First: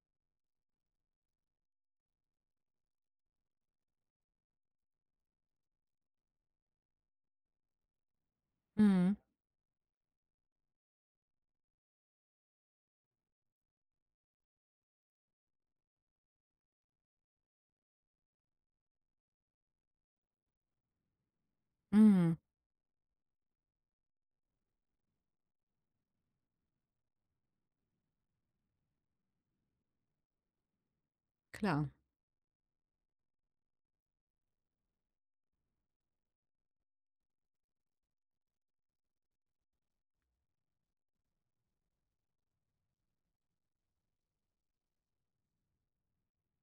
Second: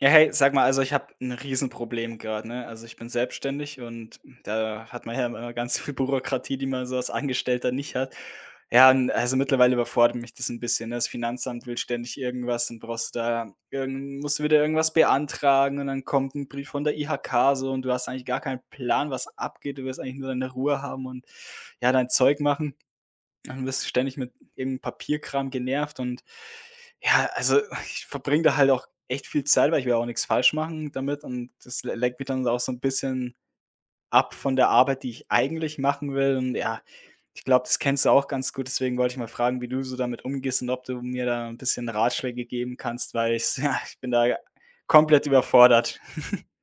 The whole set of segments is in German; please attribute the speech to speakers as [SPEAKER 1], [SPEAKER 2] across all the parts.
[SPEAKER 1] Ja, hey, sag mal, also ich habe ein Riesenproblem gerade, ne? Also, ich bin selbstständig und da hat man ja immer ganz viel Bürokratie, die man so als Angestellter nicht hat. Ja, und
[SPEAKER 2] Mhm,
[SPEAKER 1] also mittlerweile überfordert mich das ein bisschen, ne? Das Finanzamt will ständig irgendwas, und brauchst da irgend musst du wieder irgendwas beantragen und dann kommt ein Brief von der IHK so und du hast eigentlich gar keinen Plan, was abgeht. Du willst eigentlich nur deine Ruhe haben und, ja, dein
[SPEAKER 2] mhm,
[SPEAKER 1] Zeug machen. Dann wirst du ständig mit irgend Papierkram genervt und ja, also, ich verbringe da halt auch echt viel Zeit, weil ich will ja auch nichts falsch machen damit und das
[SPEAKER 2] klar.
[SPEAKER 1] le lenkt mich dann auch so ein bisschen ab von der Arbeit, die ich eigentlich machen will und ja, ich glaube, das kennst du auch ganz gut. Deswegen wollte ich mal fragen, wie du so damit umgehst und ob du mir da ein bisschen Ratschläge geben kannst, weil ich ja, ich bin da komplett überfordert.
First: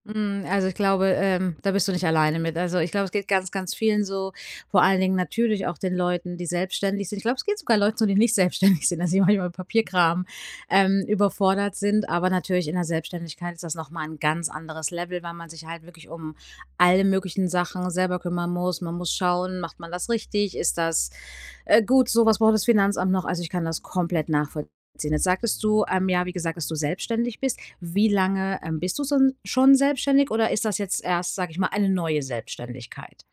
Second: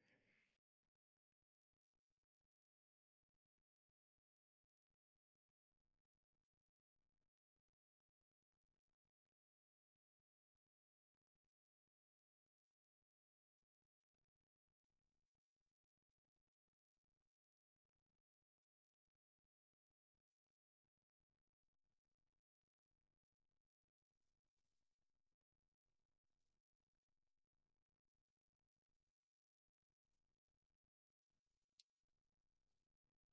[SPEAKER 2] Mhm, also, ich glaube, da bist du nicht alleine mit. Also, ich glaube, es geht ganz, ganz vielen so, vor allen Dingen natürlich auch den Leuten, die selbstständig sind. Ich glaube, es geht sogar Leuten so, die nicht selbstständig sind, dass sie manchmal mit Papierkram überfordert sind. Aber natürlich in der Selbstständigkeit ist das noch mal 'n ganz anderes Level, weil man sich halt wirklich um alle möglichen Sachen selber kümmern muss. Man muss schauen, macht man das richtig? Ist das gut? So was braucht das Finanzamt noch. Also, ich kann das komplett nachvollziehen. Jetzt sagtest du, ja, wie gesagt, dass du selbstständig bist. Wie lange, bist du son schon selbstständig oder ist das jetzt erst, sage ich mal, eine neue Selbstständigkeit?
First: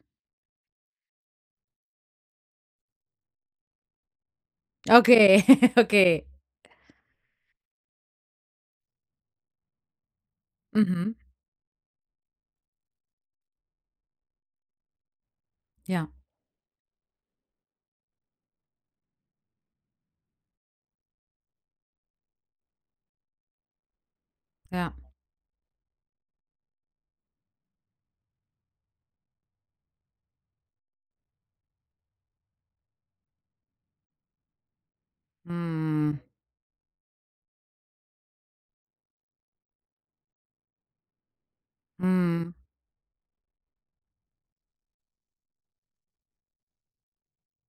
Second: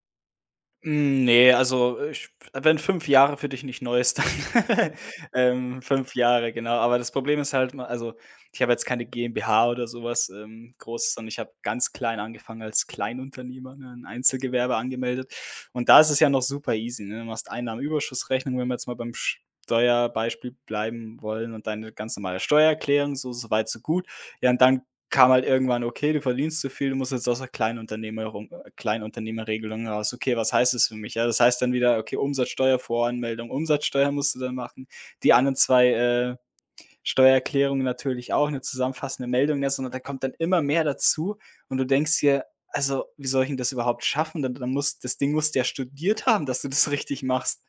[SPEAKER 1] Hm, ne, also, ich wenn 5 Jahre für dich nicht neu ist, dann,
[SPEAKER 2] Okay,
[SPEAKER 1] 5
[SPEAKER 2] okay.
[SPEAKER 1] Jahre, genau. Aber das Problem ist halt, ma also, ich habe jetzt keine GmbH oder so was, Großes,
[SPEAKER 2] Mhm.
[SPEAKER 1] sondern ich habe ganz klein angefangen als Kleinunternehmer, ne, 'n Einzelgewerbe angemeldet. Und da
[SPEAKER 2] Ja,
[SPEAKER 1] ist es ja noch super easy, ne? Du machst Einnahmenüberschussrechnung, wenn wir jetzt mal beim Steuerbeispiel bleiben wollen und deine ganz normale Steuererklärung, so weit, so gut. Ja, und dann
[SPEAKER 2] ja.
[SPEAKER 1] kam halt irgendwann: „Okay, du verdienst zu viel, du musst jetzt aus der Kleinunternehmerung Kleinunternehmerregelung raus.“ Okay, was heißt das für mich? Ja, das heißt dann wieder, okay, Umsatzsteuervoranmeldung, Umsatzsteuer musst du dann machen, die anderen 2
[SPEAKER 2] Mhm.
[SPEAKER 1] Steuererklärungen natürlich auch, eine zusammenfassende Meldung, ne, sondern da kommt dann immer mehr dazu und du denkst dir:
[SPEAKER 2] Mhm.
[SPEAKER 1] „Also, wie soll ich denn das überhaupt schaffen?“ Dann muss das Ding musst du ja studiert haben, dass du das richtig machst.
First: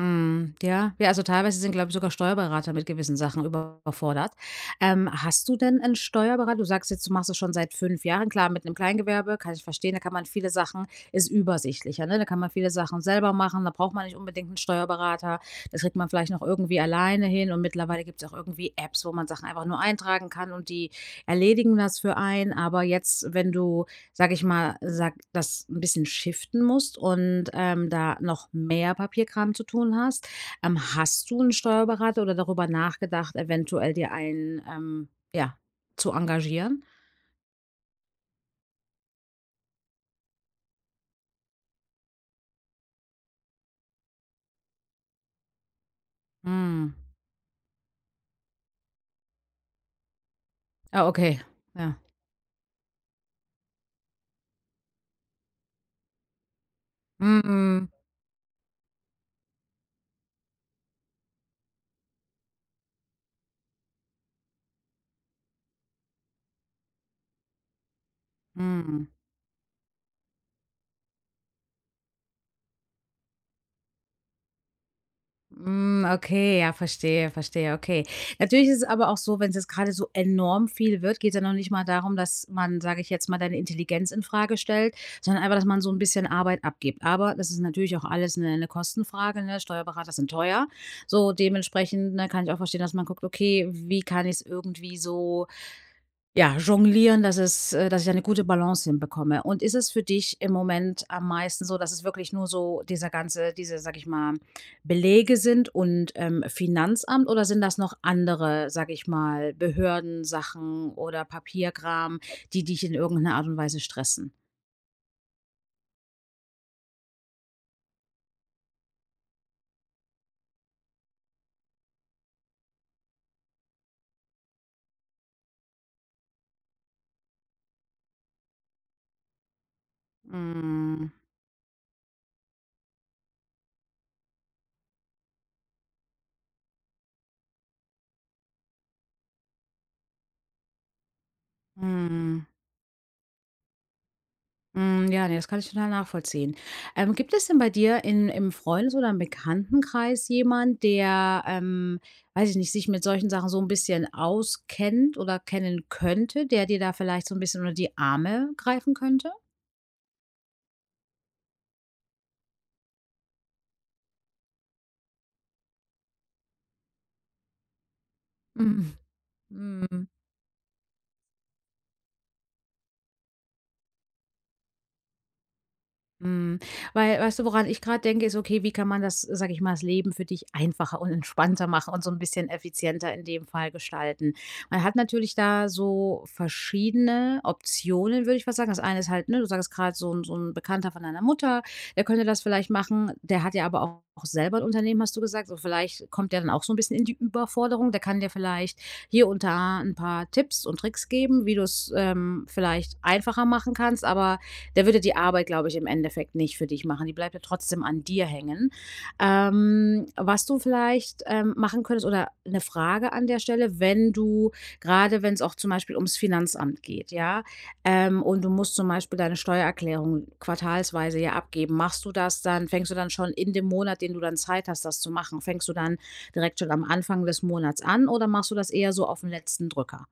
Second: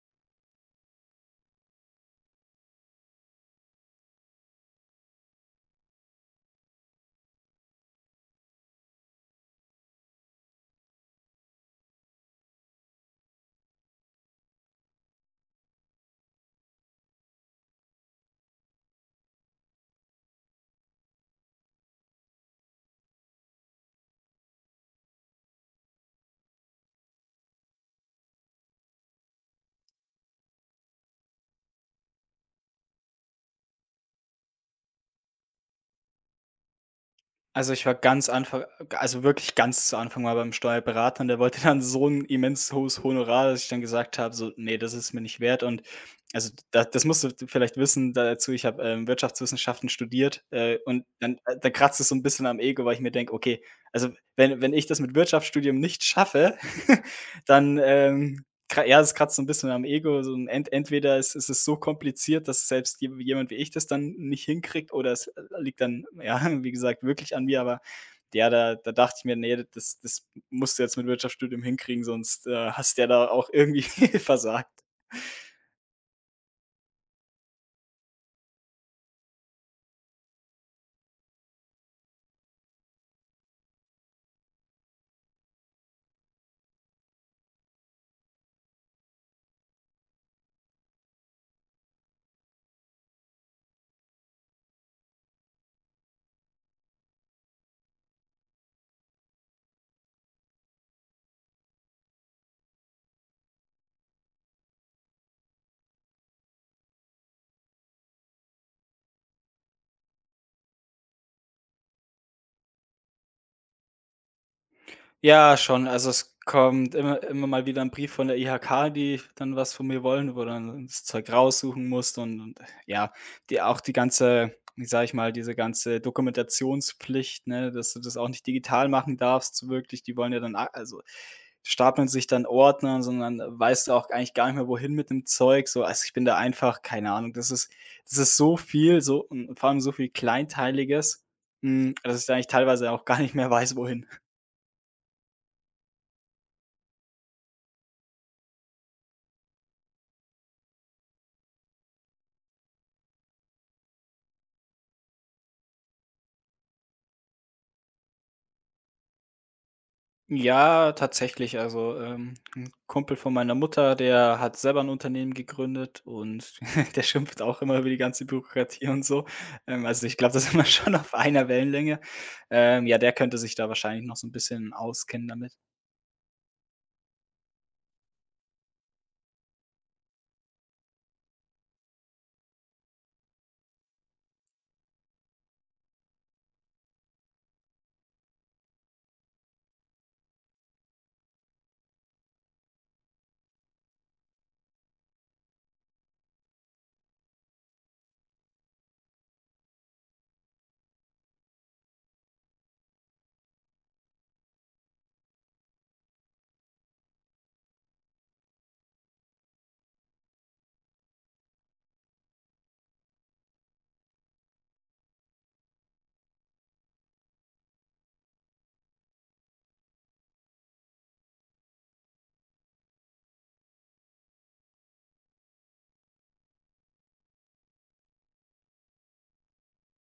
[SPEAKER 2] Mhm, ja. Ja, also teilweise sind, glaube ich, sogar Steuerberater mit gewissen Sachen überfordert. Hast du denn einen Steuerberater? Du sagst jetzt, du machst es schon seit 5 Jahren. Klar, mit 'nem Kleingewerbe kann ich verstehen, da kann man viele Sachen ist übersichtlicher, ne? Da kann man viele Sachen selber machen, da braucht man nicht unbedingt einen Steuerberater. Das kriegt man vielleicht noch irgendwie alleine hin und mittlerweile gibt es auch irgendwie Apps, wo man Sachen einfach nur eintragen kann und die erledigen das für einen. Aber jetzt, wenn du sag ich mal, sag das 'n bisschen shiften musst und da noch mehr Papierkram zu tun hast. Hast du einen Steuerberater oder darüber nachgedacht, eventuell dir einen, ja, zu engagieren?
[SPEAKER 1] Also, ich war ganz Anfang also, wirklich ganz zu Anfang mal beim Steuerberater und der wollte dann so ein immens hohes Honorar, dass ich dann gesagt habe, so: „Nee, das ist mir nicht wert.“ Und also, da
[SPEAKER 2] Mhm.
[SPEAKER 1] das musst du vielleicht wissen dazu, ich habe, Wirtschaftswissenschaften studiert, und
[SPEAKER 2] Ah,
[SPEAKER 1] dann
[SPEAKER 2] okay.
[SPEAKER 1] da
[SPEAKER 2] Ja.
[SPEAKER 1] kratzt es so ein bisschen am Ego, weil ich mir denke: „Okay, also, wenn ich das mit Wirtschaftsstudium nicht schaffe, dann,
[SPEAKER 2] Mhm.
[SPEAKER 1] kra ja, das kratzt so ein bisschen am Ego, so 'n entweder es ist es so kompliziert, dass selbst je jemand wie ich das dann nicht hinkriegt oder es liegt dann, ja, wie gesagt, wirklich an mir, aber ja, da
[SPEAKER 2] Mhm.
[SPEAKER 1] dachte ich mir: „Nee, das musst du jetzt mit Wirtschaftsstudium hinkriegen, sonst, hast du ja da auch irgendwie versagt.“
[SPEAKER 2] Hm, okay, ja, verstehe, verstehe, okay. Natürlich ist es aber auch so, wenn es jetzt gerade so enorm viel wird, geht es ja noch nicht mal darum, dass man, sage ich jetzt mal, deine Intelligenz in Frage stellt, sondern einfach, dass man so ein bisschen Arbeit abgibt. Aber das ist natürlich auch alles eine 'ne Kostenfrage, ne? Steuerberater sind teuer. So dementsprechend, ne, kann ich auch verstehen, dass man guckt: „Okay, wie kann ich es irgendwie so ja, jonglieren, dass ich eine gute Balance hinbekomme. Und ist es für dich im Moment am meisten so, dass es wirklich nur so diese, sag ich mal, Belege sind und Finanzamt oder sind das noch andere, sag ich mal, Behördensachen oder Papierkram, die dich in irgendeiner Art und Weise stressen?
[SPEAKER 1] Ja, schon. Also, es kommt immer mal wieder ein Brief von der IHK, die dann was von mir wollen, wo dann das Zeug raussuchen musst und ja, die auch die ganze wie sage ich mal, diese ganze Dokumentationspflicht, ne, dass du das auch nicht digital machen darfst, so wirklich. Die wollen ja dann a also,
[SPEAKER 2] Mhm,
[SPEAKER 1] stapeln sich dann Ordner, sondern weißt du auch eigentlich gar nicht mehr, wohin mit dem Zeug so. Also, ich bin da einfach keine Ahnung, das ist so viel, so und vor allem so viel Kleinteiliges, hm, dass ich da
[SPEAKER 2] mhm.
[SPEAKER 1] eigentlich teilweise auch gar nicht mehr weiß, wohin.
[SPEAKER 2] Hm, ja, ne, das kann ich total nachvollziehen. Gibt es denn bei dir in im Freundes oder im Bekanntenkreis jemand, der, weiß ich nicht, sich mit solchen Sachen so ein bisschen auskennt oder kennen könnte, der dir da vielleicht so ein bisschen unter die Arme greifen könnte?
[SPEAKER 1] Ja, tatsächlich. Also, 'n Kumpel von meiner Mutter, der hat selber ein Unternehmen gegründet und der schimpft auch immer über die ganze Bürokratie
[SPEAKER 2] Mhm,
[SPEAKER 1] und so. Also,
[SPEAKER 2] mhm.
[SPEAKER 1] ich glaube, da sind wir schon auf einer Wellenlänge. Ja, der könnte sich da wahrscheinlich noch so ein bisschen auskennen damit.
[SPEAKER 2] Mhm. Weil weißt du, woran ich gerade denke, ist: Okay, wie kann man das, sag ich mal das Leben für dich einfacher und entspannter machen und so ein bisschen effizienter in dem Fall gestalten? Man hat natürlich da so verschiedene Optionen, würde ich fast sagen. Das eine ist halt, ne, du sagst gerade so 'n Bekannter von deiner Mutter, der könnte das vielleicht machen. Der hat ja aber auch selber ein Unternehmen, hast du gesagt. So vielleicht kommt der dann auch so ein bisschen in die Überforderung. Der kann dir vielleicht hier und da ein paar Tipps und Tricks geben, wie du's, vielleicht einfacher machen kannst. Aber der würde die Arbeit, glaube ich, im Endeffekt nicht für dich machen. Die bleibt ja trotzdem an dir hängen. Was du vielleicht machen könntest oder eine Frage an der Stelle, wenn du, gerade wenn es auch zum Beispiel ums Finanzamt geht, ja, und du musst zum Beispiel deine Steuererklärung quartalsweise ja abgeben, machst du das dann, fängst du dann schon in dem Monat, den du dann Zeit hast, das zu machen, fängst du dann direkt schon am Anfang des Monats an oder machst du das eher so auf den letzten Drücker?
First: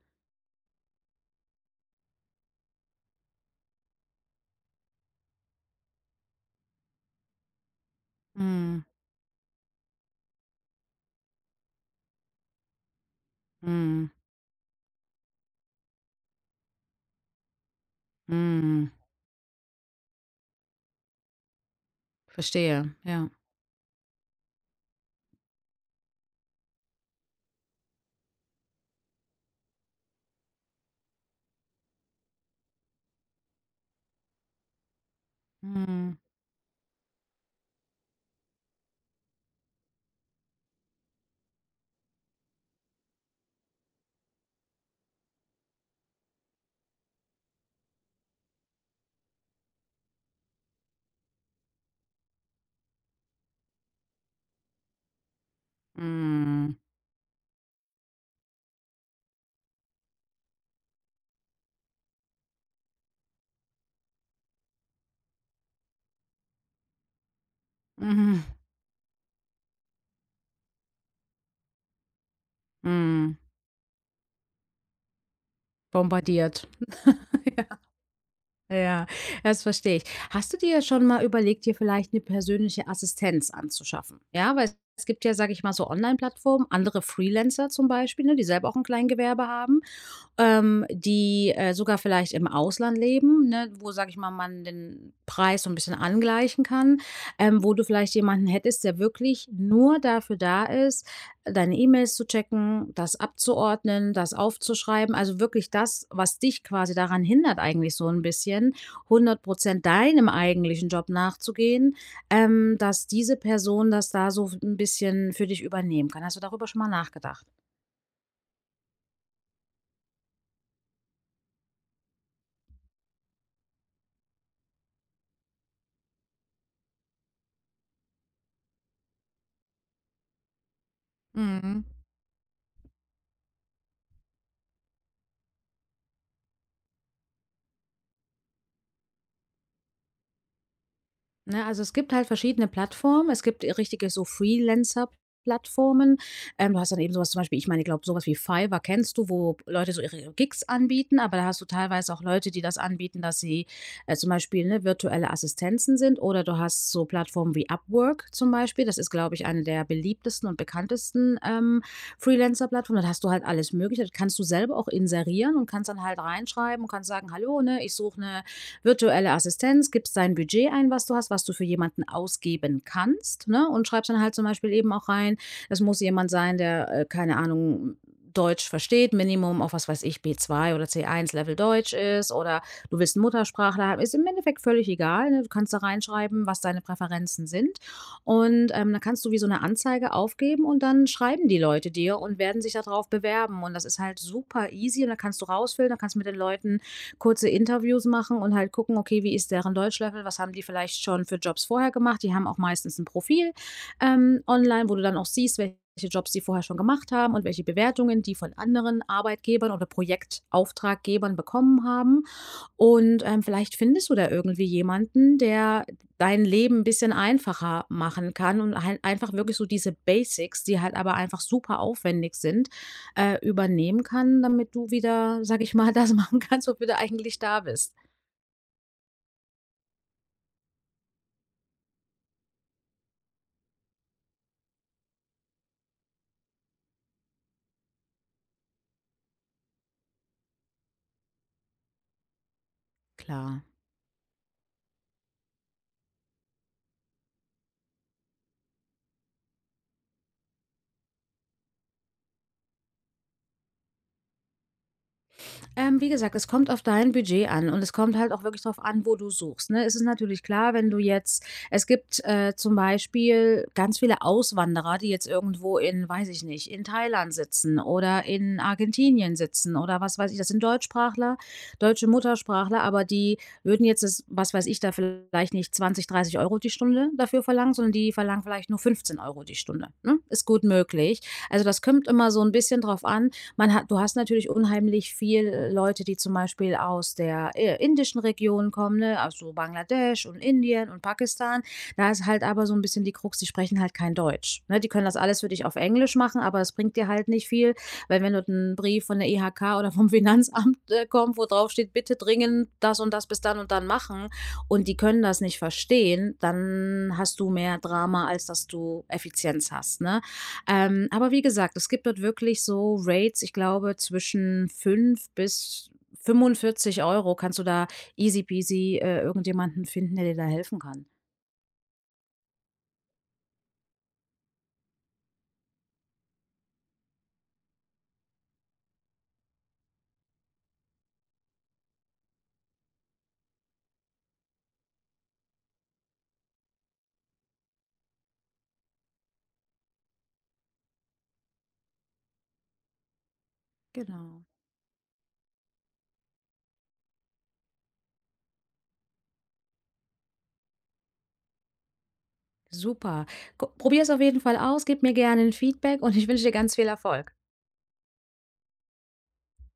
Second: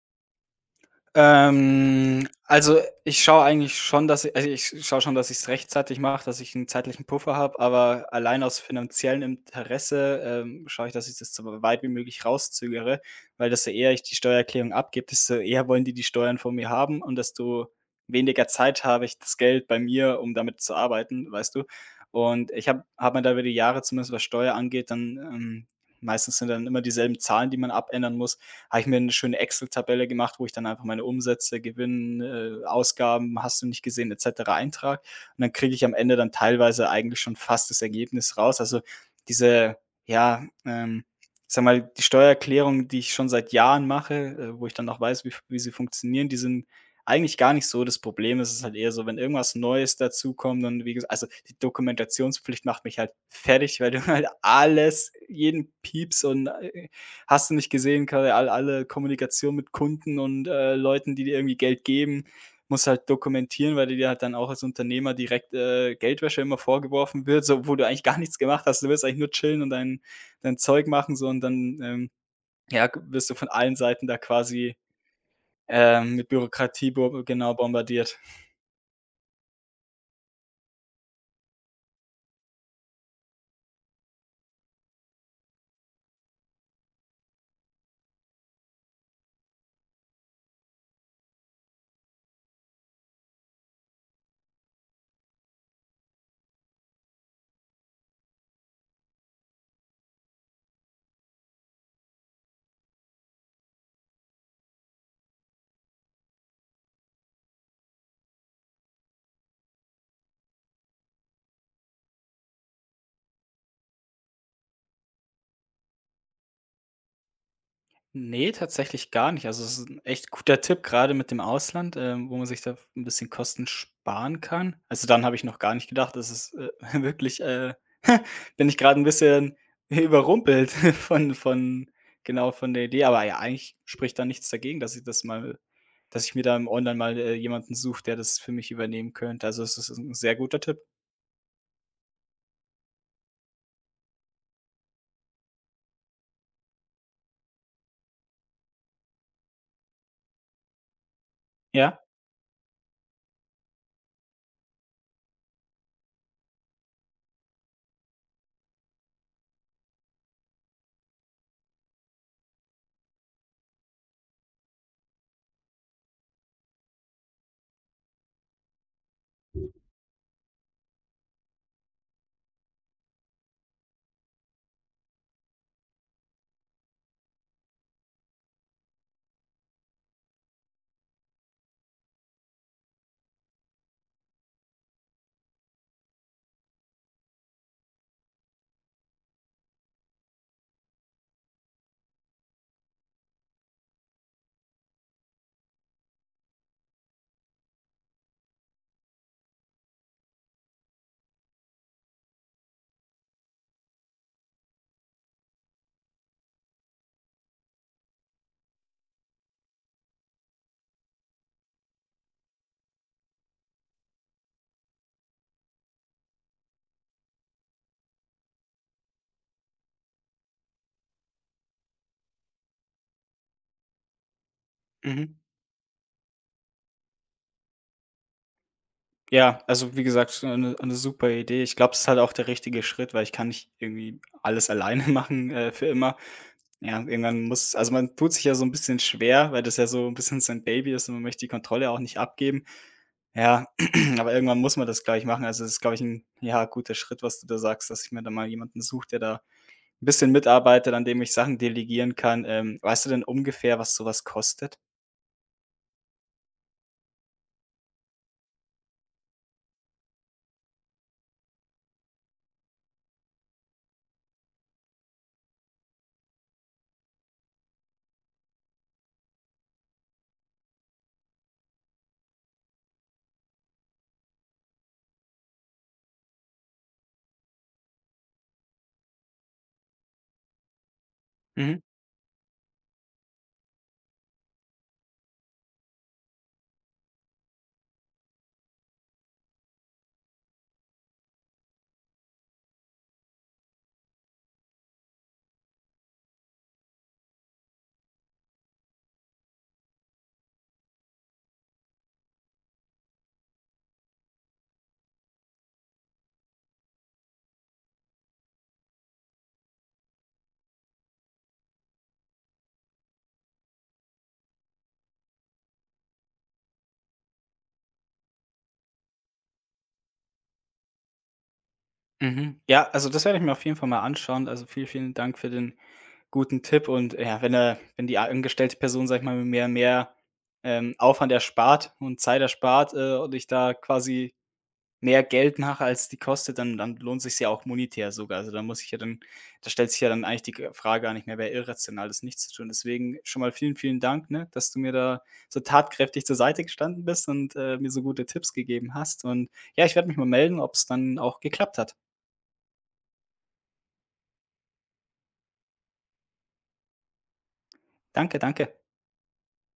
[SPEAKER 1] Also, ich schaue eigentlich schon, dass ich also, ich schaue schon, dass ich es rechtzeitig mache, dass ich einen zeitlichen Puffer habe, aber allein aus
[SPEAKER 2] Mm,
[SPEAKER 1] finanziellem Interesse, schaue ich, dass ich das so weit wie möglich rauszögere, weil desto eher ich
[SPEAKER 2] mm,
[SPEAKER 1] die Steuererklärung abgebe, desto eher wollen die die Steuern von mir haben und desto weniger Zeit
[SPEAKER 2] mm.
[SPEAKER 1] habe ich das Geld bei mir, um damit zu arbeiten, weißt du? Und ich habe
[SPEAKER 2] Verstehe,
[SPEAKER 1] habe mir
[SPEAKER 2] ja.
[SPEAKER 1] da über die Jahre, zumindest was Steuer angeht, dann meistens sind dann immer dieselben Zahlen, die man abändern muss habe ich mir eine schöne Excel-Tabelle gemacht, wo ich dann einfach meine Umsätze, Gewinn, Ausgaben, hast du nicht gesehen et cetera eintrage. Und dann kriege ich am Ende
[SPEAKER 2] Mm.
[SPEAKER 1] dann teilweise eigentlich schon fast das Ergebnis raus. Also, diese ja, ich sage mal, die Steuererklärungen, die ich schon seit Jahren mache, wo ich dann auch weiß, wie sie funktionieren, die sind eigentlich gar nicht so das Problem. Es ist halt eher so, wenn irgendwas Neues dazukommt dann wie gesa also, die Dokumentationspflicht macht mich halt fertig, weil du halt alles jeden Pieps und,
[SPEAKER 2] Mhm.
[SPEAKER 1] Hast du nicht gesehen, quasi alle Kommunikation mit Kunden und, Leuten, die dir irgendwie Geld geben, musst du halt dokumentieren, weil dir halt dann auch als Unternehmer direkt, Geldwäsche immer vorgeworfen wird, so obwohl du eigentlich gar nichts
[SPEAKER 2] Mhm.
[SPEAKER 1] gemacht hast. Du willst eigentlich nur chillen und dein Zeug machen so und dann, ja, wirst du
[SPEAKER 2] Mhm.
[SPEAKER 1] von allen Seiten da quasi, mit
[SPEAKER 2] Bombardiert.
[SPEAKER 1] Bürokratie bo genau
[SPEAKER 2] Ja,
[SPEAKER 1] bombardiert.
[SPEAKER 2] ja, das verstehe ich. Hast du dir schon mal überlegt, dir vielleicht eine persönliche Assistenz anzuschaffen? Ja, weil es gibt ja, sage ich mal, so Online-Plattformen, andere Freelancer zum Beispiel, ne, die selber auch ein Kleingewerbe haben. Die sogar vielleicht im Ausland leben, ne, wo, sage ich mal, man den Preis so ein bisschen angleichen kann, wo du vielleicht jemanden hättest, der wirklich nur dafür da ist, deine E-Mails zu checken, das abzuordnen, das aufzuschreiben. Also, wirklich das, was dich quasi daran hindert eigentlich so ein bisschen, 100% deinem eigentlichen Job nachzugehen, dass diese Person das da so ein bisschen für dich übernehmen kann. Hast du darüber schon mal nachgedacht?
[SPEAKER 1] Nee, tatsächlich gar nicht. Also, es ist 'n echt guter Tipp, gerade mit dem Ausland, wo man sich da ein bisschen Kosten sparen kann. Also, dann habe ich noch gar nicht gedacht. Das ist, wirklich, bin ich gerade ein bisschen überrumpelt von
[SPEAKER 2] Mhm.
[SPEAKER 1] von genau, von der Idee. Aber ja, eigentlich spricht da nichts dagegen, dass ich das mal dass ich mir da im online mal, jemanden suche, der das für mich übernehmen könnte. Also, es ist ein sehr guter Tipp.
[SPEAKER 2] Ne, also es gibt halt verschiedene Plattformen. Es gibt richtige so Freelancer-Plattformen. Du hast dann eben sowas zum Beispiel, ich meine, ich glaube, sowas wie Fiverr kennst du, wo Leute so ihre Gigs anbieten, aber da hast du
[SPEAKER 1] Ja,
[SPEAKER 2] teilweise auch Leute, die das anbieten, dass sie zum Beispiel ne, virtuelle Assistenzen sind oder du hast so Plattformen wie Upwork zum Beispiel. Das ist, glaube ich, eine der beliebtesten und bekanntesten Freelancer-Plattformen. Da hast du halt alles Mögliche. Das kannst du selber auch inserieren und kannst dann halt reinschreiben und kannst sagen, hallo, ne, ich suche eine virtuelle Assistenz, gibst dein Budget ein, was du hast, was du für jemanden ausgeben kannst, ne? Und schreibst dann halt zum Beispiel eben auch rein, das muss jemand sein, der, keine Ahnung, Deutsch versteht, Minimum auf was weiß ich, B2 oder C1 Level Deutsch ist oder du willst einen Muttersprachler haben, ist im Endeffekt völlig egal. Ne? Du kannst da reinschreiben, was deine Präferenzen sind. Und dann kannst du wie so eine Anzeige aufgeben und dann schreiben die Leute dir und werden sich darauf bewerben. Und das ist halt super easy und da kannst du rausfüllen, da kannst du mit den Leuten kurze Interviews machen und halt gucken, okay, wie ist deren Deutschlevel, was haben die vielleicht schon für Jobs vorher gemacht. Die haben auch meistens ein Profil online, wo du dann auch siehst, welche Jobs die vorher schon gemacht haben und welche Bewertungen die von anderen Arbeitgebern oder Projektauftraggebern bekommen haben. Und vielleicht findest du da irgendwie jemanden, der dein Leben ein bisschen einfacher machen kann und halt einfach wirklich so diese Basics, die halt aber einfach super aufwendig sind, übernehmen kann, damit du
[SPEAKER 1] mhm.
[SPEAKER 2] wieder, sag ich mal, das machen kannst, wofür du eigentlich da bist.
[SPEAKER 1] Ja, also wie gesagt, so eine 'ne super Idee. Ich glaube, es ist halt auch der richtige Schritt, weil ich kann nicht irgendwie alles alleine machen, für immer. Ja, irgendwann muss also man tut sich ja so ein bisschen schwer, weil das ja so ein bisschen sein Baby ist und man möchte die Kontrolle auch nicht abgeben.
[SPEAKER 2] Klar.
[SPEAKER 1] Ja, aber irgendwann muss man das, gleich machen. Also, das ist, glaube ich, ein ja, guter Schritt, was du da sagst, dass ich mir da mal jemanden suche, der da ein bisschen mitarbeitet, an dem ich Sachen delegieren kann. Weißt du denn ungefähr, was sowas kostet?
[SPEAKER 2] Wie gesagt, es kommt auf dein Budget an und es kommt halt auch wirklich drauf an, wo du suchst, ne? Es ist natürlich klar, wenn du jetzt es gibt, zum Beispiel ganz viele Auswanderer, die jetzt irgendwo in weiß ich nicht, in Thailand sitzen oder in Argentinien sitzen oder was weiß ich. Das sind Deutschsprachler, deutsche Muttersprachler, aber die würden jetzt das was weiß ich, da vielleicht nicht 20, 30 Euro die Stunde dafür verlangen, sondern die verlangen vielleicht nur 15 Euro die Stunde, ne? Ist gut möglich. Also,
[SPEAKER 1] Mhm.
[SPEAKER 2] das kommt immer so ein bisschen drauf an man hat du hast natürlich unheimlich viel Leute, die zum Beispiel aus der indischen Region kommen, ne, also Bangladesch und Indien und Pakistan. Da ist halt aber so ein bisschen die Krux, die sprechen halt kein Deutsch, ne? Die können das alles für dich auf Englisch machen, aber es bringt dir halt nicht viel, weil wenn du einen Brief von der IHK oder vom Finanzamt kommt, wo drauf steht „Bitte dringend das und das bis dann und dann machen“, und die können das nicht verstehen, dann hast du mehr Drama, als dass du Effizienz hast, ne? Aber wie gesagt, es gibt dort wirklich so Rates, ich glaube, zwischen 5 bis 45 Euro kannst du da easy peasy, irgendjemanden finden, der dir da helfen kann.
[SPEAKER 1] Mhm. Ja, also das werde ich mir auf jeden Fall mal anschauen. Also vielen, vielen Dank für den guten Tipp. Und ja, wenn er, wenn die angestellte Person, sag ich mal, mir mehr Aufwand erspart und Zeit erspart und ich da quasi mehr Geld mache, als die kostet, dann, dann lohnt sich ja auch monetär sogar. Also da muss ich ja dann, da stellt sich ja dann eigentlich die Frage gar nicht mehr, wäre irrational, das nicht zu tun. Deswegen schon mal vielen, vielen Dank,
[SPEAKER 2] Genau.
[SPEAKER 1] ne, dass du mir da so tatkräftig zur Seite gestanden bist und mir so gute Tipps gegeben hast. Und ja, ich werde mich mal melden, ob es dann auch geklappt hat.
[SPEAKER 2] Super. Gu Probier es auf jeden Fall aus, gib mir gerne 'n Feedback und ich wünsche dir ganz viel Erfolg.
[SPEAKER 1] Danke, danke.